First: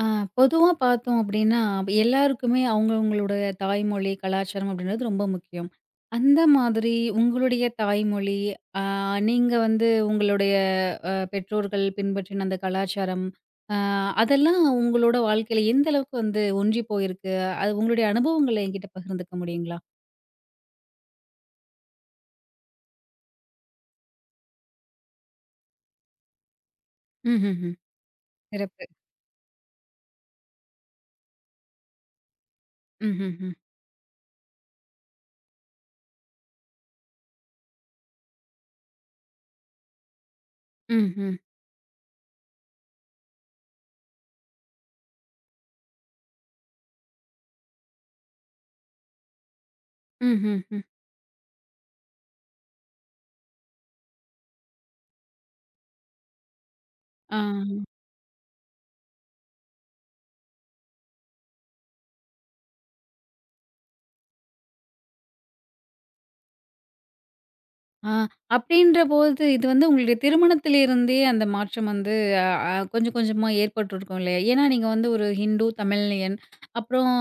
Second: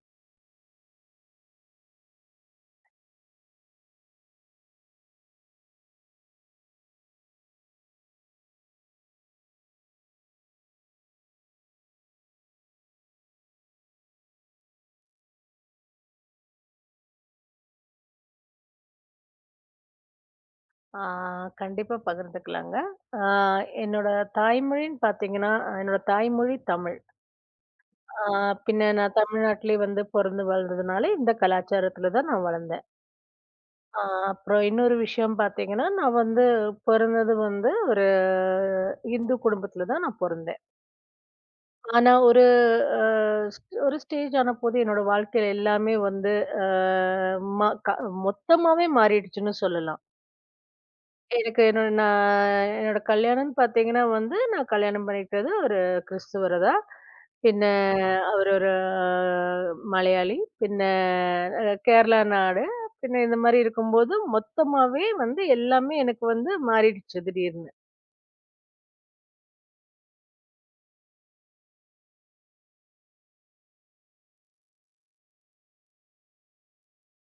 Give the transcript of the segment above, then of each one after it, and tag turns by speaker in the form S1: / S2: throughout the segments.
S1: ஆ பொதுவா பார்த்தோம் அப்படின்னா, எல்லாருக்குமே அவங்கவங்களோட தாய்மொழி, கலாச்சாரம் அப்படின்றது ரொம்ப முக்கியம். அந்த மாதிரி உங்களுடைய தாய்மொழி, அ நீங்க வந்து உங்களுடைய பெற்றோர்கள் பின்பற்றின அந்த கலாச்சாரம், அ அதெல்லாம் உங்களோட வாழ்க்கையில எந்த அளவுக்கு வந்து ஒன்றி போயிருக்கு? அது உங்களுடைய அனுபவங்கள என்கிட்ட பகிர்ந்துக்க முடியுங்களா?
S2: ஆ கண்டிப்பா பகிர்ந்துக்கலாங்க. ஆ என்னோட தாய்மொழின்னு பார்த்தீங்கன்னா, என்னோட தாய்மொழி தமிழ்.
S1: ம்ஹ்ஹ்ம்.
S2: ஆ
S1: சிறப்பு.
S2: பின்ன நான் தமிழ்நாட்டிலே வந்து பொறந்து வளர்ந்ததுனால, இந்த கலாச்சாரத்தில தான் நான் வளர்ந்தேன்.
S1: ம்ஹ்ஹ்ம்.
S2: ஆ அப்புறம் இன்னொரு விஷயம் பார்த்தீங்கன்னா, நான் வந்து பிறந்தது வந்து ஒரு இந்து குடும்பத்தில தான் நான் பொறந்தேன்.
S1: ம்ஹ்ம்.
S2: ஆனா ஒரு அ ஒரு ஸ்டேஜ் ஆனபோது என்னோட வாழ்க்கையில எல்லாமே வந்து அ ம க மொத்தமாவே மாறிடுச்சுன்னு சொல்லலாம்.
S1: ம்ஹ்ஹ்ம்.
S2: எனக்கு என்னோட நான் என்னோட கல்யாணம்ன்னு பார்த்தீங்கன்னா வந்து, நான் கல்யாணம் பண்ணிக்கிட்டது ஒரு கிறிஸ்தவர தான். பின்ன
S1: ஆ.
S2: அவரு ஒரு அஹ், மலையாளி. பின்ன கேரளா நாடு. பின்ன இந்த மாரி இருக்கும்போது, மொத்தமாவே வந்து எல்லாமே எனக்கு வந்து மாறிடுச்சு திடீர்னு.
S1: ஆ அப்படின்றபோது, இது வந்து உங்களுடைய திருமணத்திலிருந்தே அந்த மாற்றம் வந்து அ அ கொஞ்சம் கொஞ்சமா ஏற்பட்டுருக்கும் இல்லையா? ஏன்னா நீங்க வந்து ஒரு ஹிண்டு, தமிழ்லையன், அப்புறம்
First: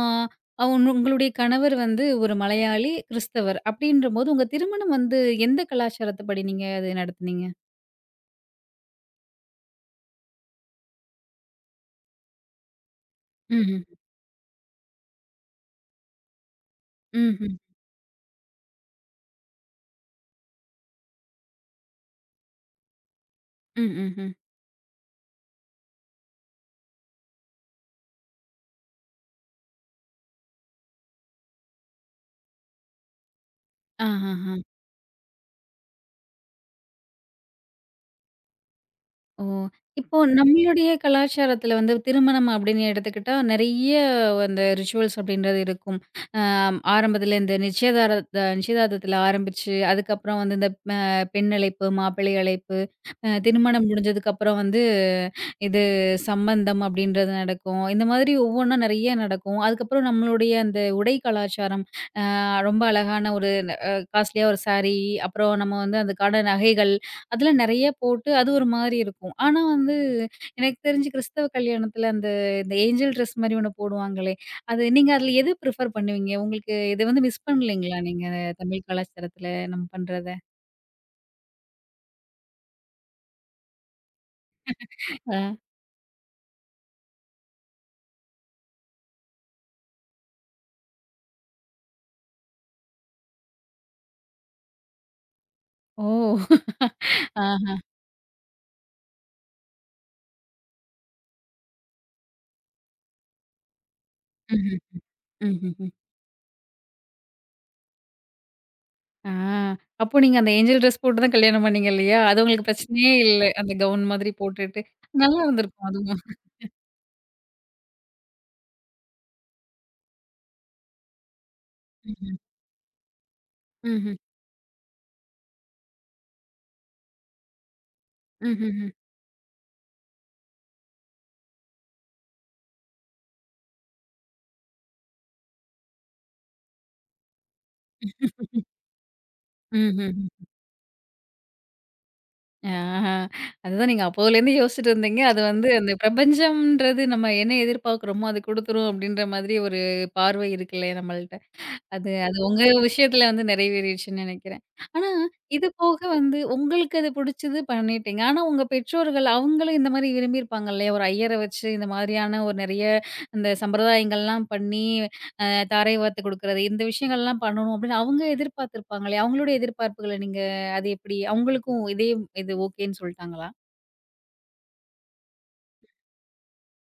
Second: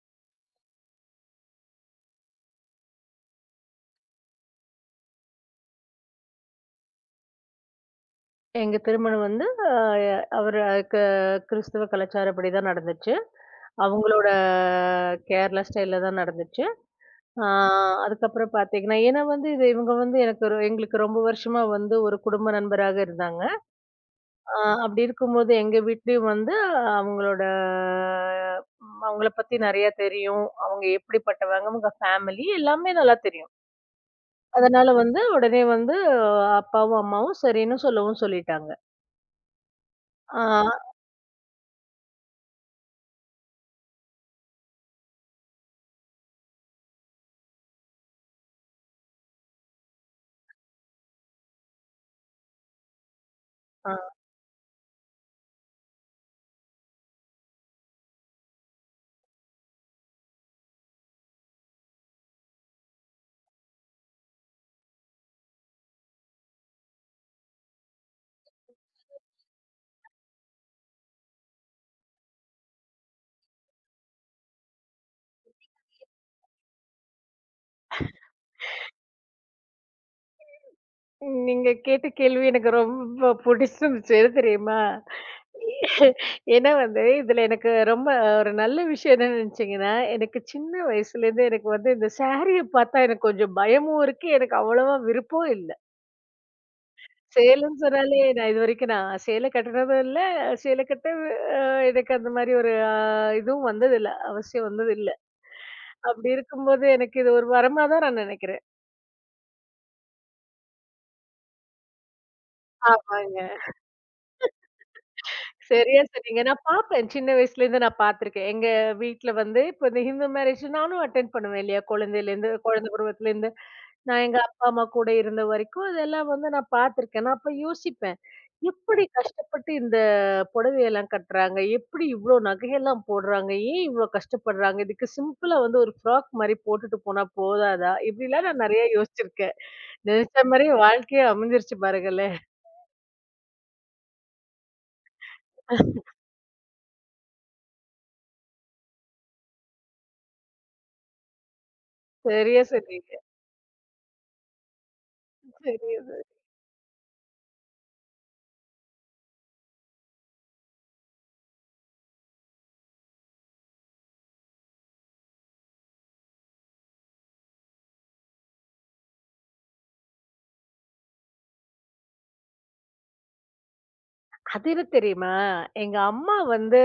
S1: அ உன் உங்களுடைய கணவர் வந்து ஒரு மலையாளி, கிறிஸ்தவர் அப்படின்றபோது, உங்க திருமணம் வந்து எந்த கலாச்சாரத்துப்படி நீங்க அது நடத்துனீங்க?
S2: எங்க திருமணம் வந்து அவரு க கிறிஸ்தவ கலாச்சாரப்படி தான் நடந்துச்சு.
S1: ம்ஹ்ம்.
S2: அவங்களோட கேரளா ஸ்டைல்ல தான் நடந்துச்சு. ஆ
S1: ம்ஹ்ம்.
S2: அதுக்கப்புறம் பார்த்தீங்கன்னா, ஏன்னா வந்து இது இவங்க வந்து எனக்கு ஒரு எங்களுக்கு ரொம்ப வருஷமா வந்து ஒரு குடும்ப நண்பராக இருந்தாங்க.
S1: ம், ம், ம்.
S2: ஆ அப்படி இருக்கும்போது எங்க வீட்லயும் வந்து அவங்களோட அவங்கள பத்தி நெறைய தெரியும். அவங்க எப்படிப்பட்டவங்க, அவங்க ஃபேமிலி எல்லாமே நல்லா தெரியும்.
S1: ஆஹஹ.
S2: அதனால வந்து உடனே வந்து அப்பாவும், அம்மாவும் சரின்னு சொல்லவும் சொல்லிட்டாங்க.
S1: ஓ! இப்போ
S2: ஆ,
S1: நம்மளுடைய கலாச்சாரத்துல வந்து திருமணம் அப்படின்னு எடுத்துக்கிட்டா, நெறைய அந்த ரிச்சுவல்ஸ் அப்படின்றது இருக்கும். அ ஆரம்பத்துல இந்த நிச்சயதார்த்தத்துல ஆரம்பிச்சு, அதுக்கப்புறம் வந்து இந்த அ பெண் அழைப்பு, மாப்பிள்ளை அழைப்பு, திருமணம்
S2: ஆ.
S1: முடிஞ்சதுக்கப்புறம் வந்து இது சம்பந்தம் அப்படின்றது நடக்கும். இந்த மாதிரி ஒவ்வொன்னா நெறைய நடக்கும். அதுக்கப்புறம் நம்மளுடைய அந்த உடை கலாச்சாரம், அ ரொம்ப அழகான ஒரு காஸ்ட்லியா ஒரு சாரி, அப்புறம் நம்ம வந்து அதுக்கான நகைகள், அதெல்லாம் நெறைய போட்டு அது ஒரு மாரி இருக்கும். ஆனா வந்து எனக்கு தெரிஞ்சு கிறிஸ்தவ கல்யாணத்துல இந்த ஏஞ்சல் ட்ரெஸ் மாரி ஒண்ணு போடுவாங்களே, அது நீங்க அதுல எது ப்ரிஃபர் பண்ணுவீங்க? உங்களுக்கு இத வந்து மிஸ் பண்ணலீங்களா நீங்க தமிழ் கலாச்சாரத்துல நம்ம பண்றத?
S2: நீங்க கேட்ட கேள்வி எனக்கு ரொம்ப புடிச்சிருந்துச்சு. எது தெரியுமா?
S1: அ.
S2: ஏன்னா வந்து, இதுல எனக்கு ரொம்ப ஒரு நல்ல விஷயம் என்னன்னு நினைச்சீங்கன்னா, எனக்கு சின்ன வயசுலேருந்து எனக்கு வந்து இந்த சாரிய பார்த்தா எனக்கு கொஞ்சம் பயமும் இருக்கு. எனக்கு அவ்வளவா விருப்பம் இல்ல.
S1: ஓ! ஆஹா.
S2: சேலன்னு சொன்னாலே நான் இதுவரைக்கும் நான் சேலை கட்டுனதும் இல்ல. சேலை கட்ட அ எனக்கு அந்த மாரி ஒரு இதுவும் வந்ததில்ல. அவசியம்
S1: ம்ஹ்ம்.
S2: வந்ததில்ல.
S1: ம்ஹ்ம்.
S2: அப்படி இருக்கும்போது எனக்கு இது ஒரு வரமா தான் நான் நினைக்கிறேன்.
S1: ஆ. அப்போ நீங்க அந்த ஏஞ்சல் ட்ரெஸ் போட்டு தான் கல்யாணம் பண்ணீங்க இல்லையா? அது உங்களுக்கு பிரச்சனையே இல்ல.
S2: ஆமாங்க.
S1: அந்த கவுன் மாதிரி போட்டுட்டு. நல்லா இருந்திருக்கும்
S2: சரியா
S1: அதுவும்.
S2: சொன்னீங்க. நான் பார்ப்பேன். சின்ன வயசுலேருந்து நான் பார்த்துருக்கேன். எங்க வீட்ல வந்து இப்ப இந்த ஹிந்து மேரேஜ் நானும் அட்டெண்ட் பண்ணுவேன் இல்லையா?
S1: ம்ஹ்ம்.
S2: குழந்தையிலேருந்து குழந்தை பருவத்திலேருந்து
S1: ம்ஹ்ம்.
S2: நான் எங்க அப்பா, அம்மா கூட இருந்த வரைக்கும் இதெல்லாம் வந்து நான் பார்த்துருக்கேன். நான் அப்ப யோசிப்பேன்.
S1: ம்ஹ்ம்.
S2: எப்படி கஷ்டப்பட்டு இந்த புடவையெல்லாம் கட்டுறாங்க? எப்படி இவ்ளோ நகையெல்லாம் போடுறாங்க? ஏன் இவ்ளோ கஷ்டப்படுறாங்க? இதுக்கு சிம்பிளா வந்து ஒரு ஃப்ராக் மாரி போட்டுட்டு போனா போதாதா? இப்படிலாம் நான் நெறைய யோசிச்சிருக்கேன்.
S1: ம்ஹ்ம்.
S2: நெனச்ச மாரியே வாழ்க்கையே அமைஞ்சிருச்சு பாருங்களேன்.
S1: ஆஹா. அதுதான் நீங்க அப்போலேருந்து யோசிச்சுட்டு இருந்தீங்க. அது வந்து அந்த பிரபஞ்சம்ன்றது நம்ம என்ன எதிர்பார்க்குறோமோ, அது குடுத்துரும் அப்டின்ற மாதிரி ஒரு பார்வை இருக்குல்ல நம்மள்ட்ட. அது அது உங்க
S2: சரியா சொன்னீங்க.
S1: விஷயத்துல வந்து நிறைவேறிடுச்சுன்னு நெனைக்கிறேன். ஆனா, இது போக
S2: சரியா
S1: வந்து உங்களுக்கு அது புடிச்சது பண்ணிட்டீங்க. ஆனா, உங்க பெற்றோர்கள் அவங்களும் இந்த மாரி விரும்பியிருப்பாங்க இல்லையா? ஒரு ஐயர வச்சு இந்த மாதிரியான ஒரு நெறைய அந்த சம்பிரதாயங்கள்லாம் பண்ணி, அ தாரை வார்த்து குடுக்குறது, இந்த விஷயங்கள்லாம் பண்ணணும் அப்படின்னு அவங்க எதிர்பார்த்திருப்பாங்க இல்லையா? அவங்களுடைய எதிர்பார்ப்புகள நீங்க அது எப்படி அவங்களுக்கும் இதே இது ஓகேன்னு சொல்ட்டாங்களா?
S2: அது என்ன தெரியுமா? எங்க அம்மா வந்து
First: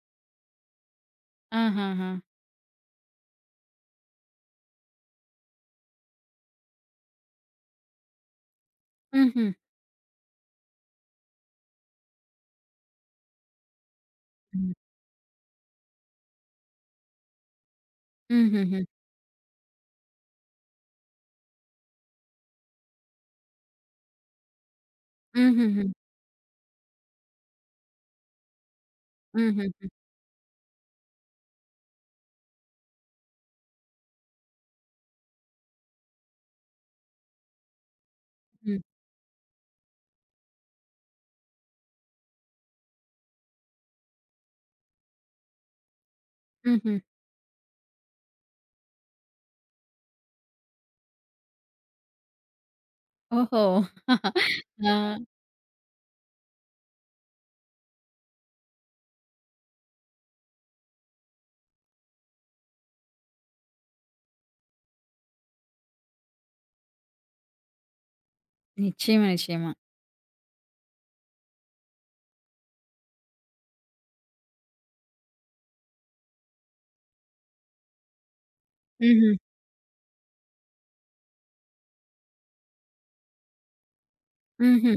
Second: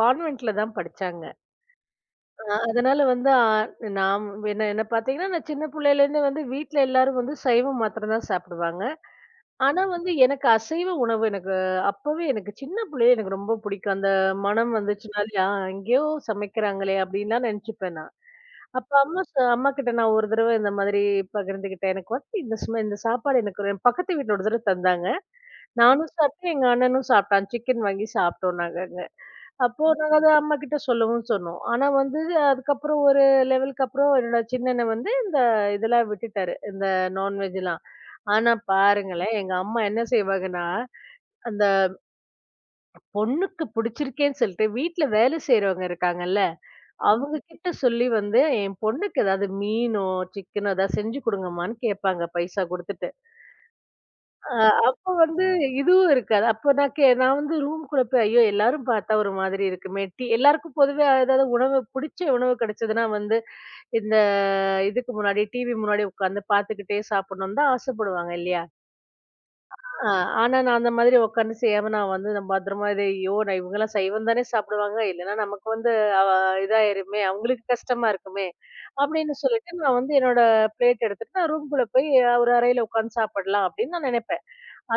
S2: கான்வென்ட்ல தான் படிச்சாங்க.
S1: ஆஹஹா.
S2: அதனால வந்து நான் என்ன என்ன பார்த்தீங்கன்னா, நான் சின்ன புள்ளையிலேருந்து வந்து வீட்ல எல்லாரும் வந்து சைவம் மாத்திரம் தான் சாப்பிடுவாங்க.
S1: ம்ஹ்ம்.
S2: ஆனா வந்து எனக்கு அசைவ உணவு எனக்கு அப்பவே எனக்கு சின்ன புள்ளையில எனக்கு ரொம்ப பிடிக்கும். அந்த
S1: ம்.
S2: மனம் வந்துச்சுனாலே, "ஆ எங்கேயோ சமைக்கிறாங்களே!" அப்படின்லாம் நெனச்சுப்பேன் நான்.
S1: ம்ஹ்ஹ்ம்.
S2: அப்ப அம்மா அம்மாகிட்ட நான் ஒரு தடவ இந்த மாதிரி பகிர்ந்துக்கிட்டேன். எனக்கு வந்து இந்த இந்த சாப்பாடு எனக்கு ஒரு- என் பக்கத்து வீட்ல ஒரு தடவ தந்தாங்க.
S1: ம்ஹ்ஹ்ம்.
S2: நானும் சாப்பிட்டேன், எங்க அண்ணனும் சாப்பிட்டான். சிக்கன் வாங்கி சாப்பிட்டோம் நாங்க.
S1: ம்ஹ்ஹ்ம்.
S2: அப்போ நாங்க அத அம்மாகிட்ட சொல்லவும் சொன்னோம். ஆனா வந்து அதுக்கப்புறம் ஒரு லெவலுக்கு அப்புறம் என்னோட சின்ன அண்ணன் வந்து இந்த இதெல்லாம் விட்டுட்டாரு. இந்த நான்வெஜ்லாம். ஆனா
S1: ம்.
S2: பாருங்களேன், எங்க அம்மா என்ன செய்வாங்கன்னா, அந்த பொண்ணுக்கு பிடிச்சிருக்கேன்னு சொல்லிட்டு வீட்ல வேலை செய்றவங்க இருக்காங்கல்ல,
S1: ம்ஹ்ம்.
S2: அவங்க கிட்ட சொல்லி வந்து என் பொண்ணுக்கு ஏதாவது மீனோ, சிக்கனோ ஏதாவது செஞ்சு குடுங்கம்மான்னு கேட்பாங்க பைசா குடுத்துட்டு.
S1: ஓஹோ!
S2: அ
S1: ஆ.
S2: அப்ப வந்து இதுவும் இருக்காது. அப்ப நான் நான் வந்து ரூம்குள்ள போய், ஐயோ! எல்லாரும் பார்த்தா ஒரு மாதிரி இருக்குமே, எல்லாருக்கும் பொதுவே ஏதாவது உணவு புடிச்ச உணவு கிடைச்சதுன்னா வந்து, இந்த இதுக்கு முன்னாடி டிவி முன்னாடி உட்காந்து பார்த்துக்கிட்டே சாப்பிடணும்னு தான் ஆசைப்படுவாங்க இல்லையா?
S1: நிச்சயமா, நிச்சயமா.
S2: அ ஆனா நான் அந்த மாதிரி உட்காந்து செய்யாம நான் வந்து நான் பத்திரமா இது ஐயோ! நான் இவங்கலாம் சைவம் தானே சாப்பிடுவாங்க. இல்லைன்னா நமக்கு வந்து அவ இதாயிருமே, அவங்களுக்கு கஷ்டமா இருக்குமே,
S1: ம்ஹ்ம்.
S2: அப்படின்னு சொல்லிட்டு நான் வந்து என்னோட பிளேட் எடுத்துட்டு நான் ரூம்குள்ள போய் ஒரு அறையில உட்காந்து சாப்பிடலாம் அப்படின்னு நான் நினைப்பேன்.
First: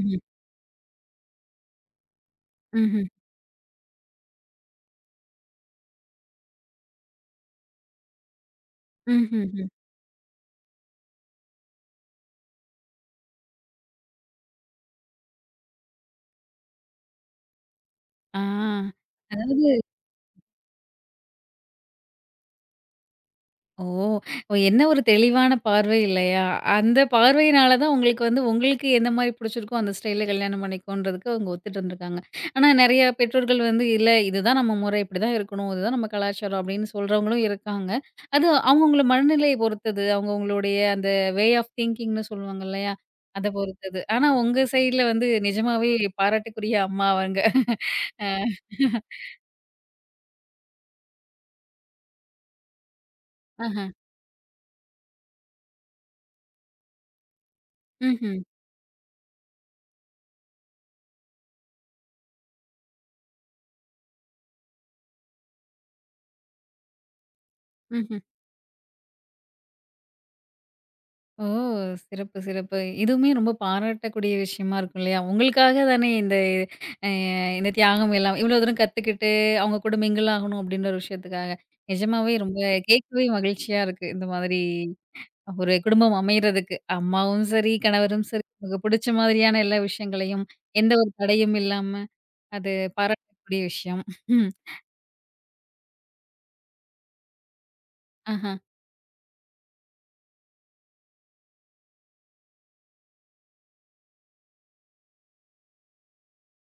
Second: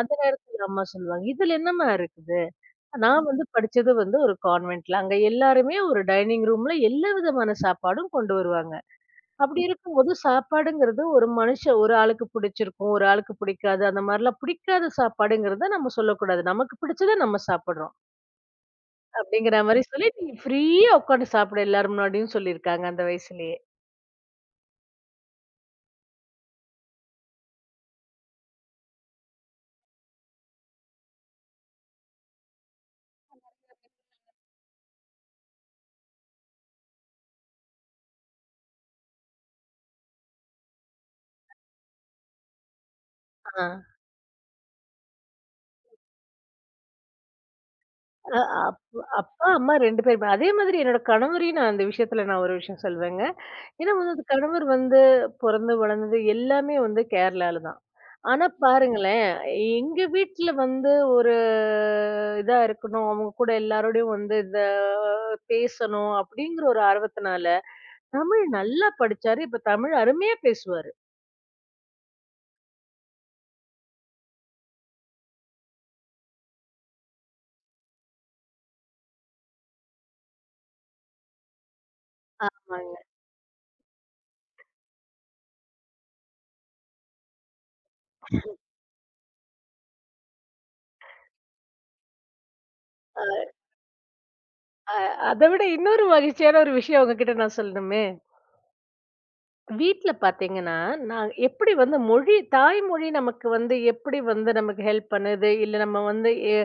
S2: அந்த நேரத்துல அம்மா சொல்லுவாங்க. இதுல என்னம்மா இருக்குது?
S1: ம்ஹ்ம்.
S2: நான் வந்து படிச்சது வந்து ஒரு கான்வென்ட்ல. அங்க எல்லாருமே ஒரு டைனிங் ரூம்ல எல்லா விதமான சாப்பாடும் கொண்டு வருவாங்க. அப்படி
S1: ம்ஹ்ஹ்ம்.
S2: இருக்கும்போது சாப்பாடுங்கிறது ஒரு மனுஷன் ஒரு ஆளுக்கு பிடிச்சிருக்கும், ஒரு ஆளுக்கு பிடிக்காது. அந்த மாரிலாம் பிடிக்காத சாப்பாடுங்கிறத நம்ம சொல்லக்கூடாது. நமக்கு பிடிச்சத நம்ம சாப்பிடுறோம்.
S1: ஆ.
S2: அப்படிங்கிற
S1: அதாவது
S2: மாரி சொல்லி நீங்க ஃப்ரீயா உட்கார்ந்து சாப்பிடு எல்லார் முன்னாடியும் சொல்லியிருக்காங்க அந்த வயசுலயே.
S1: ஓ! ஓ என்ன ஒரு தெளிவான பார்வை இல்லையா? அந்த பார்வையினால தான் உங்களுக்கு வந்து உங்களுக்கு எந்த மாரி பிடிச்சிருக்கோ, அந்த ஸ்டைல்ல கல்யாணம் பண்ணிக்கோன்றதுக்கு அவங்க ஒத்துட்டு இருந்திருக்காங்க. ஆனா நெறைய பெற்றோர்கள் வந்து இல்ல இதுதான் நம்ம முறை, இப்படிதான் இருக்கணும். இதுதான் நம்ம கலாச்சாரம் அப்படின்னு சொல்றவங்களும் இருக்காங்க. அது அவங்கவங்கள மனநிலையை பொறுத்தது. அவங்கவங்களுடைய அந்த வே ஆஃப் திங்கிங்ன்னு சொல்லுவாங்க இல்லையா? அத
S2: ஆ.
S1: பொறுத்தது. ஆனா உங்க சைடுல வந்து நிஜமாவே பாராட்டுக்குரிய அம்மா அவங்க.
S2: அ அப் அப்பா, அம்மா 2 பேருமே. அதே மாதிரி என்னோட கணவரையும் நான் அந்த விஷயத்துல நான் ஒரு விஷயம் சொல்வேங்க.
S1: ஆஹா.
S2: ஏன்னா வந்து அது கணவர் வந்து பொறந்து வளர்ந்தது எல்லாமே வந்து கேரளால தான்.
S1: ம்ஹ்ம்.
S2: ஆனா பாருங்களேன், எங்க வீட்ல வந்து ஒரு இதா இருக்கணும், அவங்க கூட எல்லாரோடையும் வந்து இத பேசணும் அப்படிங்கிற ஒரு ஆர்வத்தினால,
S1: ம்ஹ்ம்.
S2: தமிழ் நல்லா படிச்சாரு. இப்ப தமிழ் அருமையா பேசுவாரு.
S1: ஓ! சிறப்பு, சிறப்பு. இதுவுமே ரொம்ப பாராட்டக்கூடிய விஷயமா இருக்கும் இல்லையா? உங்களுக்காக தானே அ இந்த தியாகம் எல்லாம் இவ்வளோ தூரம் கத்துக்கிட்டு, அவங்க கூட மிங்கிள் ஆகணும் அப்படின்ற ஒரு விஷயத்துக்காக. நிஜமாவே ரொம்ப
S2: ஆமாங்க.
S1: கேட்கவே மகிழ்ச்சியா இருக்கு. இந்த மாதிரி ஒரு குடும்பம் அமையறதுக்கு. அம்மாவும் சரி, கணவரும் சரி, உங்களுக்கு புடிச்ச மாதிரியான எல்லா விஷயங்களையும், எந்த ஒரு தடையும் இல்லாம, அது
S2: அ
S1: பாராட்டக்கூடிய விஷயம். ம்.
S2: அத விட இன்னொரு மகிழ்ச்சியான ஒரு விஷயம் உங்ககிட்ட நான் சொல்லணுமே!
S1: ஆஹா.
S2: வீட்ல பார்த்தீங்கன்னா, நான் எப்படி வந்து மொழி தாய்மொழி நமக்கு வந்து எப்படி வந்து நமக்கு ஹெல்ப் பண்ணுது? இல்ல நம்ம வந்து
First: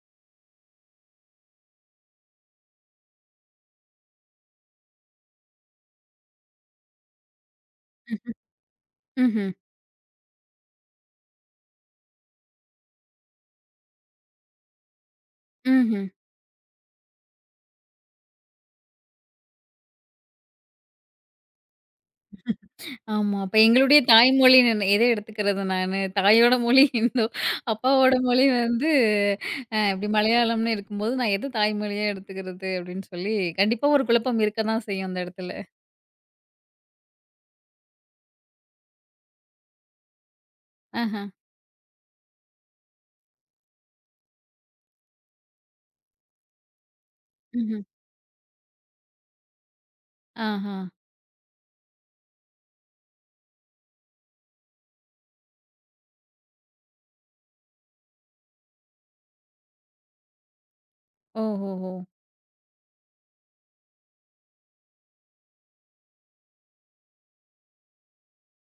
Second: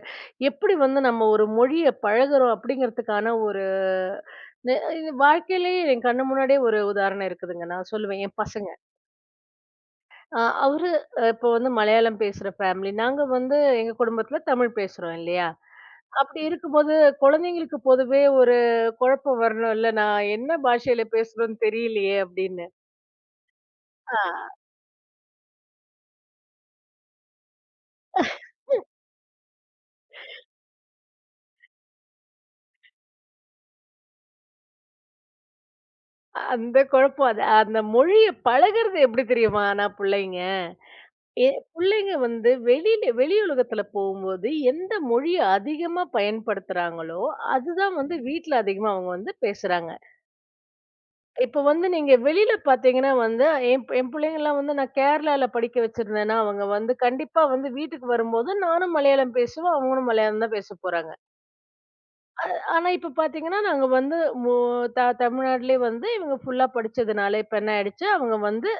S2: எப்படி வந்து நம்ம ஒரு மொழிய பழகுறோம் அப்படிங்கிறதுக்கான ஒரு நெ இது வாழ்க்கையிலேயே என் கண்ணு முன்னாடியே ஒரு உதாரணம் இருக்குதுங்க. நான் சொல்லுவேன்
S1: ம்ஹ்ம்.
S2: என் பசங்க.
S1: ம்ஹ்ம்.
S2: அ அவரு இப்போ வந்து மலையாளம் பேசுற ஃபேமிலி. நாங்க வந்து எங்க குடும்பத்தில தமிழ் பேசுறோம் இல்லையா?
S1: ம்ஹ்ம்.
S2: அப்படி இருக்கும்போது குழந்தைங்களுக்கு பொதுவே ஒரு குழப்பம் வரணும்ல. நான் என்ன பாஷையில பேசுறோம்னு தெரியலையே அப்படின்னு.
S1: ஆமா. அப்ப எங்களுடைய
S2: ஆ.
S1: தாய்மொழி நான் எத எடுத்துக்கிறது நானு? தாயோட மொழி ஹிந்து. அப்பாவோட மொழி வந்து இப்டி மலையாளம்னு இருக்கும்போது, நான் எது தாய்மொழியா எடுத்துக்கிறது? அப்டின்னு சொல்லி கண்டிப்பா ஒரு குழப்பம் இருக்க தான் செய்யும் அந்த இடத்துல.
S2: அந்த குழப்பம் அது. அந்த மொழிய பழகுறது எப்படி தெரியுமா? ஆனா புள்ளைங்க.
S1: ஆஹா.
S2: எ புள்ளைங்க வந்து வெளியில வெளி உலகத்துல போகும்போது எந்த மொழிய அதிகமா பயன்படுத்துறாங்களோ,
S1: ம்ஹ்ம்.
S2: அதுதான் வந்து வீட்ல அதிகமா அவங்க வந்து பேசுறாங்க.
S1: ஆஹா.
S2: இப்ப வந்து நீங்க வெளியில பார்த்தீங்கன்னா வந்து, என் பிள்ளைங்கலாம் வந்து நான் கேரளால படிக்க வச்சிருந்தேன்னா, அவங்க வந்து கண்டிப்பா வந்து வீட்டுக்கு வரும்போது நானும் மலையாளம் பேசுவேன், அவங்களும் மலையாளம் தான் பேச போறாங்க.
S1: ஓஹோஹோ!
S2: ஆனா இப்ப பாத்தீங்கன்னா, நாங்க வந்து மு த தமிழ்நாட்டிலே வந்து இவங்க ஃபுல்லா படிச்சதுனால, இப்ப என்ன ஆயிடுச்சு, அவங்க வந்து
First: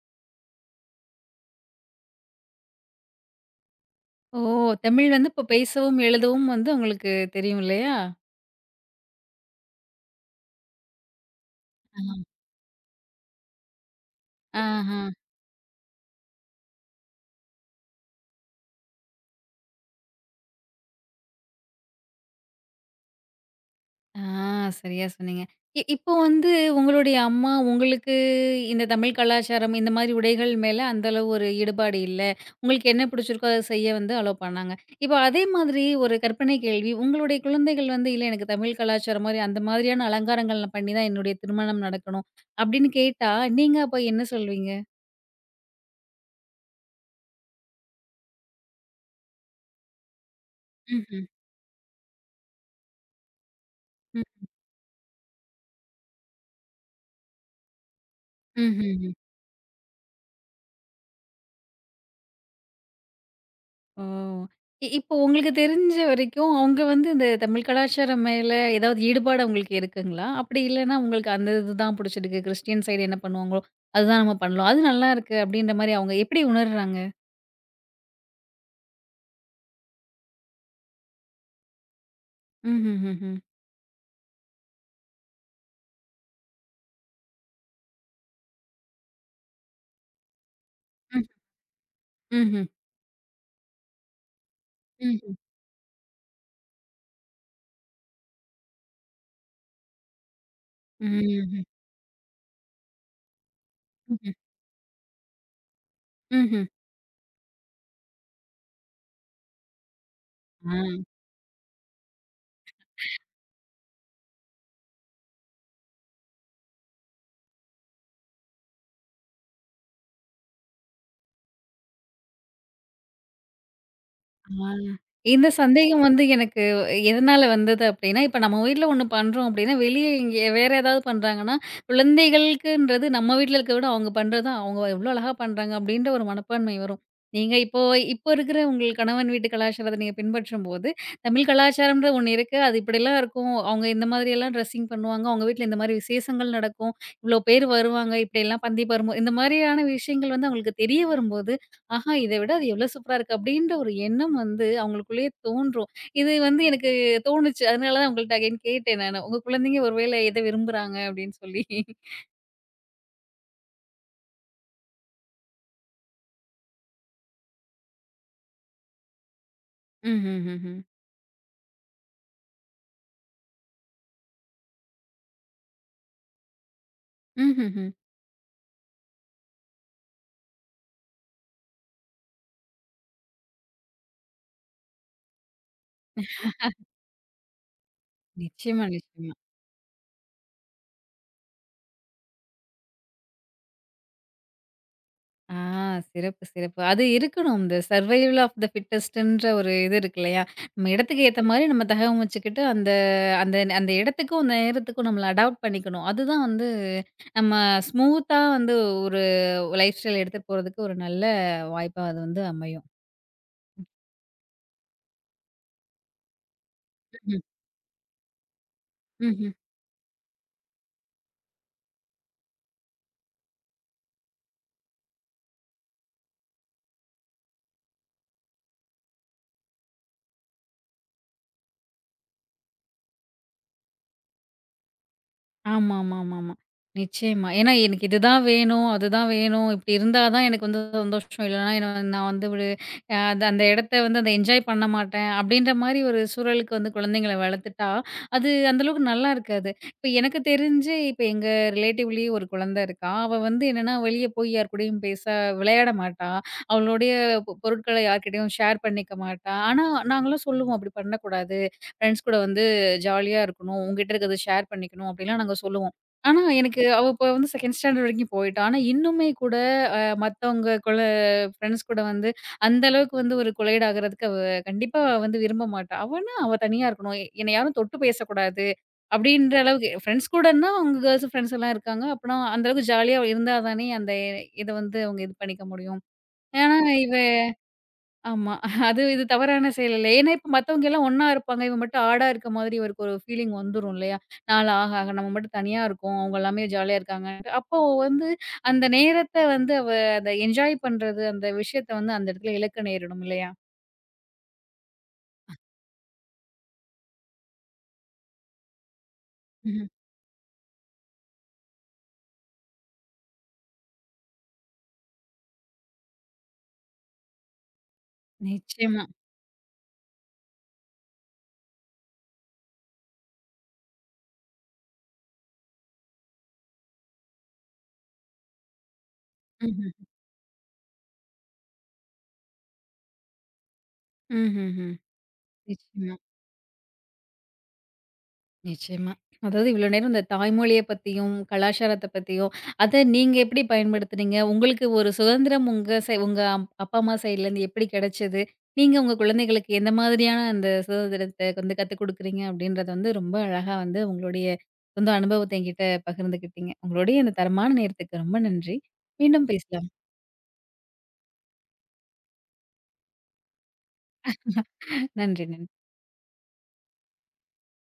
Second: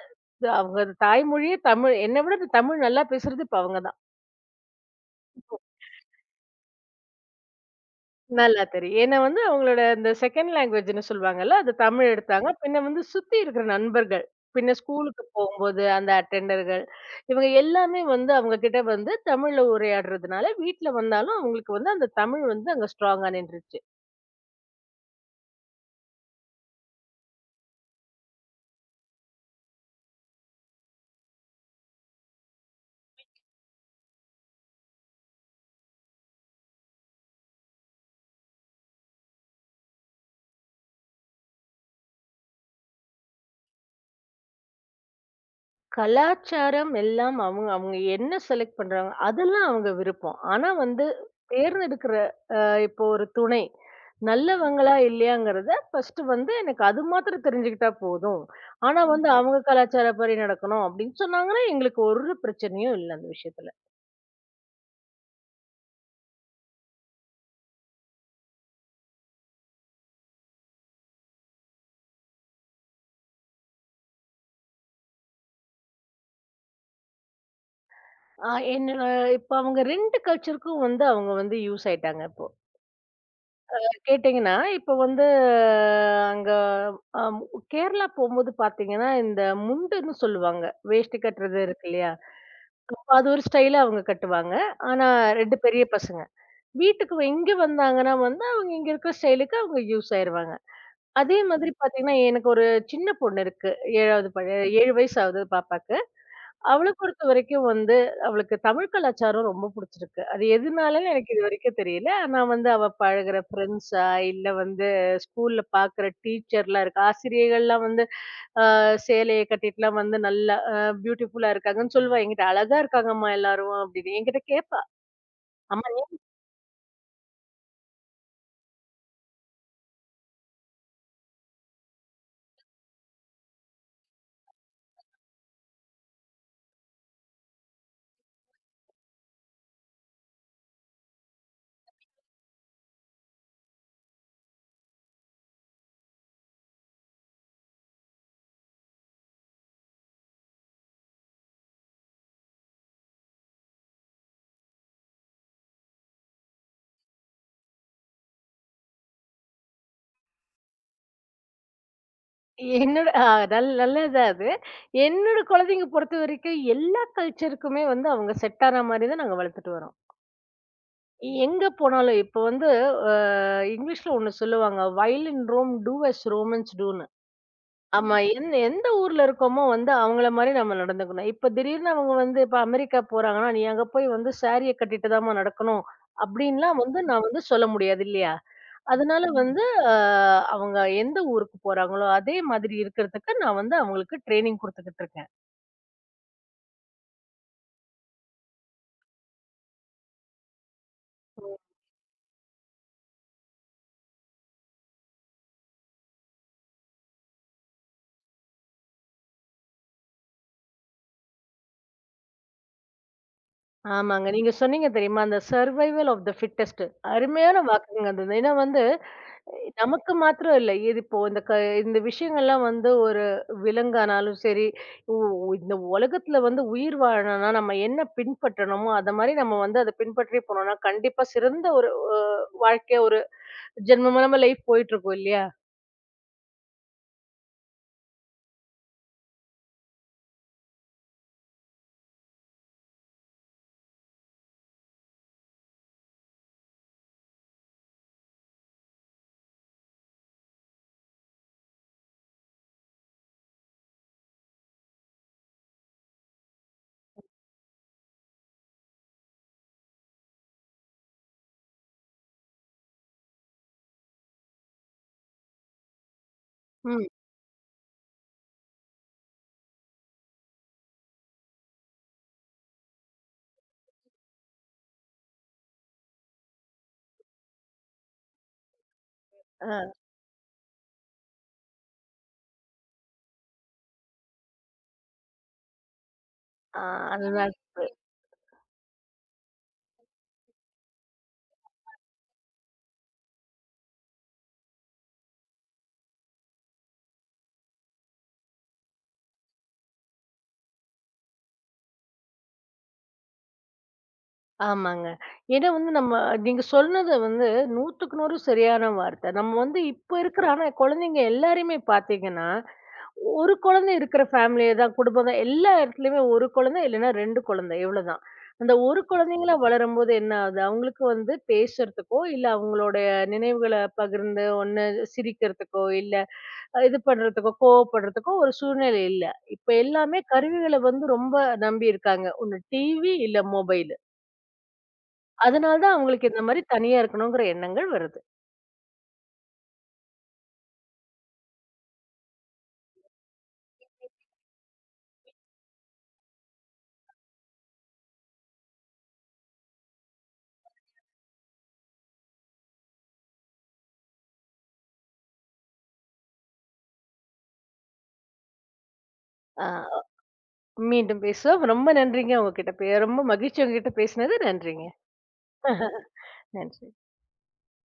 S2: அவங்க தாய்மொழியே தமிழ். என்ன விட இந்த தமிழ் நல்லா பேசுறது இப்ப அவங்க தான்.
S1: ஓ! ஓ தமிழ் வந்து இப்ப பேசவும், எழுதவும் வந்து உங்களுக்கு தெரியும் இல்லையா?
S2: நல்லா தெரியும். ஏன்னா வந்து அவங்களோட இந்த செகண்ட் லாங்குவேஜ்ன்னு சொல்லுவாங்கல்ல, அது தமிழ்
S1: ஆஹா.
S2: எடுத்தாங்க. பின்ன வந்து சுத்தி இருக்கிற நண்பர்கள், பின்ன
S1: ஆஹா.
S2: ஸ்கூலுக்கு போகும்போது அந்த அட்டெண்டர்கள், இவங்க எல்லாமே வந்து அவங்க கிட்ட வந்து தமிழ்ல உரையாடுறதுனால, வீட்ல வந்தாலும் அவங்களுக்கு வந்து அந்த தமிழ் வந்து அங்க ஸ்ட்ராங்கா நின்றுச்சு.
S1: ஆ சரியா சொன்னீங்க. இப்போ வந்து உங்களுடைய அம்மா உங்களுக்கு இந்த தமிழ் கலாச்சாரம், இந்த மாரி உடைகள் மேல அந்த அளவு ஒரு ஈடுபாடு இல்ல. உங்களுக்கு என்ன பிடிச்சிருக்கோ அத செய்ய வந்து அலோ பண்ணாங்க. இப்போ அதே மாதிரி ஒரு கற்பனை கேள்வி. உங்களுடைய குழந்தைகள் வந்து இல்ல எனக்கு தமிழ் கலாச்சாரம் மாரி அந்த மாதிரியான அலங்காரங்கள் நான் பண்ணி தான் என்னுடைய திருமணம் நடக்கணும். அப்படின்னு கேட்டா நீங்க அப்ப என்ன சொல்வீங்க?
S2: கலாச்சாரம் எல்லாம் அவங்க அவங்க என்ன செலக்ட் பண்றாங்க, அதெல்லாம் அவங்க விருப்பம். ஆனா வந்து
S1: ம்ஹ்ம்.
S2: தேர்ந்தெடுக்கிற இப்போ ஒரு துணை,
S1: ம்.
S2: நல்லவங்களா இல்லையாங்கிறத ஃபர்ஸ்ட் வந்து எனக்கு அது மாத்திரம் தெரிஞ்சுக்கிட்டா போதும். ஆனா
S1: ம்ஹ்ம்.
S2: வந்து ம். அவங்க கலாச்சாரப்படி நடக்கணும் அப்படின்னு சொன்னாங்கன்னா, எங்களுக்கு ஒரு பிரச்சனையும் இல்ல அந்த விஷயத்துல.
S1: ஓ! இப்போ உங்களுக்கு தெரிஞ்ச வரைக்கும், அவங்க வந்து இந்த தமிழ் கலாச்சாரம் மேல ஏதாவது ஈடுபாடு அவங்களுக்கு இருக்குங்களா? அப்படி இல்லன்னா உங்களுக்கு அந்த இதுதான் புடிச்சிருக்கு. கிறிஸ்டியன் சைடு என்ன பண்ணுவாங்களோ, அதுதான் நம்ம பண்ணலாம். அது நல்லாருக்கு அப்படின்ற மாரி அவங்க எப்படி உணர்றாங்க?
S2: அ என்னோட இப்ப அவங்க 2 கல்ச்சருக்கும் வந்து அவங்க வந்து யூஸ் ஆயிட்டாங்க இப்போ.
S1: ம்ஹ்ஹ்ஹ்ம்.
S2: கேட்டீங்கன்னா, இப்ப வந்து அங்க அம் கேரளா போம்போது பார்த்தீங்கன்னா, இந்த முண்டுன்னு சொல்லுவாங்க. வேஷ்டி
S1: ம்.
S2: கட்டுறது இருக்கு இல்லையா?
S1: ம்ஹ்ம்.
S2: அது ஒரு ஸ்டைலா அவங்க கட்டுவாங்க. ஆனா
S1: ம்ஹ்ம்.
S2: 2 பெரிய பசங்க. வீட்டுக்கு வ இங்க வந்தாங்கன்னா வந்து, அவங்க இங்க இருக்கிற ஸ்டைலுக்கு அவங்க யூஸ் ஆயிருவாங்க. அதே
S1: ம்ஹ்ம்.
S2: மாதிரி பார்த்தீங்கன்னா, எனக்கு ஒரு சின்ன பொண்ணு இருக்கு. 7வது
S1: ம்ஹ்ம்.
S2: படி 7 வயசு ஆகுது பாப்பாக்கு.
S1: ம்ஹ்ம்.
S2: அவள பொறுத்தவரைக்கும் வந்து, அவளுக்கு தமிழ் கலாச்சாரம் ரொம்ப புடிச்சிருக்கு. அது
S1: ஆ.
S2: எதுனாலன்னு எனக்கு இதுவரைக்கும் தெரியல. ஆனா வந்து அவ பழகுற ஃப்ரெண்ட்ஸா, இல்ல வந்து ஸ்கூல்ல பாக்குற டீச்சர்லாம் இருக்கு. ஆசிரியர்கள்லாம் வந்து அ சேலைய கட்டிட்டுலாம் வந்து நல்லா பியூட்டிஃபுல்லா இருக்காங்கன்னு சொல்லுவா. என்கிட்ட அழகா இருக்காங்கம்மா எல்லாரும் அப்படின்னு. என்கிட்ட
S1: ஆ.
S2: கேட்பா.
S1: இந்த
S2: அம்மா
S1: சந்தேகம் வந்து எனக்கு எதனால வந்தது அப்டின்னா, இப்ப நம்ம வீட்ல ஒண்ணு பண்றோம் அப்டின்னா, வெளிய இங்கே வேற ஏதாவது பண்றாங்கன்னா, குழந்தைகளுக்குன்றது நம்ம வீட்ல இருக்கிறத விட அவங்க பண்றது தான் அவங்க எவ்ளோ அழகா பண்றாங்க அப்டின்ற ஒரு மனப்பான்மை வரும். நீங்க இப்போ இப்போ இருக்கிற உங்கள் கணவன் வீட்டு கலாச்சாரத்த நீங்க பின்பற்றும்போது, தமிழ் கலாச்சாரம்ன்ற ஒண்ணு இருக்கு. அது இப்படிலாம் இருக்கும். அவங்க இந்த மாதிரியெல்லாம் ட்ரெஸ்ஸிங் பண்ணுவாங்க. அவங்க வீட்ல இந்த மாரி விசேஷங்கள் நடக்கும். இவ்ளோ பேர் வருவாங்க. இப்படியெல்லாம் பந்தி பருமோ இந்த மாரியான விஷயங்கள் வந்து அவங்களுக்கு தெரிய வரும்போது, ஆஹா! இத விட அது எவ்ளோ சூப்பரா இருக்கு அப்டின்ற ஒரு எண்ணம் வந்து அவங்களுக்குள்ளேயே தோன்றும். இது வந்து எனக்கு தோணுச்சு. அதனால தான் உங்கள்ட்ட அகைன் கேட்டேன் நானு. உங்க குழந்தைங்க ஒரு வேளை எத விரும்புறாங்க அப்டின்னு சொல்லி.
S2: என்னோட அ நல்ல நல்ல இதா அது. என்னோட குழந்தைங்க பொறுத்தவரைக்கும் எல்லா கல்ச்சருக்குமே வந்து அவங்க செட் ஆன மாரி தான் நாங்க வளர்த்துட்டு வரோம்.
S1: ம்ஹ்ஹ்ஹ்ம்.
S2: எங்க போனாலும் இப்ப வந்து அ இங்கிலீஷ்ல ஒண்ணு சொல்லுவாங்க. "While in Rome do as Romans டூன்னு."
S1: ம்ஹ்ஹ்ம்.
S2: ஆமா. ம். எந்த எந்த ஊர்ல இருக்கோமோ வந்து அவங்கள மாரி நம்ம நடந்துக்கணும். இப்ப திடீர்னு அவங்க வந்து இப்ப அமெரிக்கா போறாங்கன்னா, "நீ அங்க போய் வந்து சாரிய கட்டிட்டு தாம்மா நடக்கணும்." அப்படின்லாம் வந்து நான் வந்து சொல்ல முடியாது இல்லையா?
S1: நிச்சயமா,
S2: அதனால
S1: நிச்சயமா.
S2: ம். வந்து அ அவங்க எந்த ஊருக்கு போறாங்களோ, அதே மாதிரி இருக்கிறதுக்கு நான் வந்து அவங்களுக்கு ட்ரெய்னிங் குடுத்துக்கிட்டு இருக்கேன்.
S1: ஆ சிறப்பு, சிறப்பு. அது இருக்கணும். இந்த சர்வைவல் ஆஃப் த ஃபிட்டெஸ்ட்ன்ற ஒரு இது இருக்கு இல்லையா? நம்ம இடத்துக்கு ஏத்த மாரி நம்ம தகவமைச்சுக்கிட்டு, அந்த அந்த அந்த இடத்துக்கும், அந்த நேரத்துக்கும் நம்மள அடாப்ட் பண்ணிக்கணும். அதுதான் வந்து நம்ம ஸ்மூத்தா வந்து ஒரு லைஃப் ஸ்டைல் எடுத்துட்டு போறதுக்கு ஒரு நல்ல வாய்ப்பா அது வந்து அமையும்.
S2: ஆமாங்க. நீங்க சொன்னீங்க தெரியுமா? அந்த சர்வைவல் ஆஃப் தி ஃபிட்டெஸ்ட்.
S1: ம்ஹ்ம்.
S2: அருமையான வாக்குங்க அது. ஏன்னா வந்து
S1: ம்ஹ்ம்.
S2: நமக்கு மாத்திரம் இல்ல. இது இப்போ இந்த விஷயங்கள்லாம் வந்து ஒரு விலங்கானாலும் சரி, உ இந்த உலகத்துல வந்து உயிர் வாழணும்னா நம்ம என்ன பின்பற்றணுமோ, அத மாரி நம்ம வந்து அத பின்பற்றி போனோம்னா, கண்டிப்பா சிறந்த ஒரு அ வாழ்க்கையா ஒரு ஜென்மமா நம்ம லைஃப் போயிட்டுருக்கும் இல்லையா?
S1: ஆமாமாமாமா. நிச்சயமா. ஏன்னா எனக்கு இதுதான் வேணும், அதுதான் வேணும். இப்படி இருந்தா தான் எனக்கு வந்து சந்தோஷம். இல்லன்னா என்ன நான் வந்து ஒரு அது அந்த இடத்த வந்து அத என்ஜாய் பண்ண மாட்டேன். அப்படின்ற மாரி ஒரு சூழலுக்கு வந்து குழந்தைங்கள வளர்த்துட்டா, அது அந்த அளவுக்கு நல்லா இருக்காது. இப்ப எனக்கு தெரிஞ்சு இப்ப எங்க ரிலேட்டிவ்லயே ஒரு குழந்தை இருக்கா. அவ வந்து என்னன்னா வெளிய போய் யார் கூடயும் பேச விளையாட மாட்டா. அவளுடைய பொருட்கள யார்கிட்டயும் ஷேர் பண்ணிக்க மாட்டா. ஆனா நாங்கலாம் சொல்லுவோம், "அப்படி பண்ணக்கூடாது. ஃப்ரெண்ட்ஸ் கூட வந்து ஜாலியா இருக்கணும். உன்கிட்ட இருக்கிறத ஷேர் பண்ணிக்கணும் அப்டிலாம் நாங்க சொல்லுவோம். ஆனா, எனக்கு அவ
S2: ம்.
S1: இப்ப வந்து 2ண்ட் ஸ்டாண்டர்ட் வரைக்கும் போயிட்டா. ஆனா, இன்னுமே கூட மத்தவங்க ஃப்ரெண்ட்ஸ் கூட வந்து அந்த அளவுக்கு வந்து ஒரு கொலைட் ஆகுறதுக்கு அவ கண்டிப்பா வந்து விரும்ப மாட்டா. அவனா அவ தனியா இருக்கணும். என்னை யாரும் தொட்டு பேசக்கூடாது அப்டின்ற அளவுக்கு
S2: அ
S1: ஃப்ரெண்ட்ஸ் கூடன்னா அவங்க கேர்ள்ஸ் ஃப்ரெண்ட்ஸ் எல்லாம் இருக்காங்க. அப்பனா அந்த அளவுக்கு ஜாலியா இருந்தா தானே அந்த இத வந்து அவங்க இது பண்ணிக்க முடியும். ஏன்னா
S2: ஆ
S1: இவ
S2: அதுதான் இப்ப
S1: ஆமா. அது இது தவறான செயல் இல்ல. ஏன்னா இப்ப மத்தவங்க எல்லாம் ஒண்ணா இருப்பாங்க. இவ மட்டும் ஆடா இருக்க மாதிரி இவருக்கு ஒரு ஃபீலிங் வந்துரும் இல்லையா? நாள் ஆக ஆக நம்ம மட்டும் தனியா இருக்கோம். அவங்க எல்லாமே ஜாலியா இருக்காங்கன்ட்டு. அப்போ வந்து அந்த நேரத்த வந்து அவ அத என்ஜாய் பண்றது, அந்த விஷயத்த வந்து அந்த இடத்துல இழக்க நேரிடும் இல்லையா?
S2: ஆமாங்க. ஏன்னா வந்து நம்ம நீங்க சொன்னது வந்து 100க்கு 100 சரியான வார்த்தை. நம்ம வந்து
S1: ம்ஹ்ம்.
S2: இப்ப இருக்கிற ஆனா குழந்தைங்க எல்லாரையுமே பார்த்தீங்கன்னா, ஒரு குழந்தை இருக்கிற ஃபேமிலிய தான், குடும்பம் தான். எல்லா இடத்துலயுமே ஒரு குழந்தை இல்லன்னா 2 குழந்தை இவ்வளோதான். அந்த ஒரு
S1: நிச்சயமா.
S2: குழந்தைங்களா வளரும்போது என்ன ஆகுது? அவங்களுக்கு வந்து பேசுறதுக்கோ, இல்ல அவங்களுடைய நினைவுகள பகிர்ந்து ஒண்ணு சிரிக்கிறதுக்கோ, இல்ல இது பண்றதுக்கோ, கோவப்படுறதுக்கோ ஒரு சூழ்நிலை இல்ல. இப்ப
S1: ம்ஹ்ம்.
S2: எல்லாமே கருவிகள வந்து ரொம்ப நம்பி இருக்காங்க. ஒண்ணு டிவி, இல்ல மொபைலு.
S1: ம்ஹ்ஹ்ம்.
S2: அதனால தான்
S1: நிச்சயமா.
S2: அவங்களுக்கு இந்த மாரி தனியா இருக்கணுங்கிற எண்ணங்கள் வருது.
S1: நிச்சயமா. அதாவது இவ்வளோ நேரம் இந்த தாய்மொழிய பத்தியும், கலாச்சாரத்த பத்தியும், அத நீங்க எப்படி பயன்படுத்துனீங்க? உங்களுக்கு ஒரு சுதந்திரம் உங்க அப்பா, அம்மா சைட்லேருந்து எப்படி கிடைச்சது? நீங்க உங்க குழந்தைகளுக்கு எந்த மாதிரியான அந்த சுதந்திரத்த வந்து கத்துக் குடுக்குறீங்க? அப்படின்றத வந்து ரொம்ப அழகா வந்து உங்களுடைய சொந்த அனுபவத்த என்கிட்ட பகிர்ந்துக்கிட்டீங்க. உங்களுடைய இந்த தரமான நேரத்துக்கு ரொம்ப நன்றி. மீண்டும் பேசலாம்.
S2: ஆ மீண்டும் பேசுவோம். ரொம்ப நன்றிங்க உங்ககிட்ட ரொம்ப மகிழ்ச்சி உங்ககிட்ட பேசினது. நன்றிங்க.
S1: நன்றி நன்றி.
S2: நன்றி.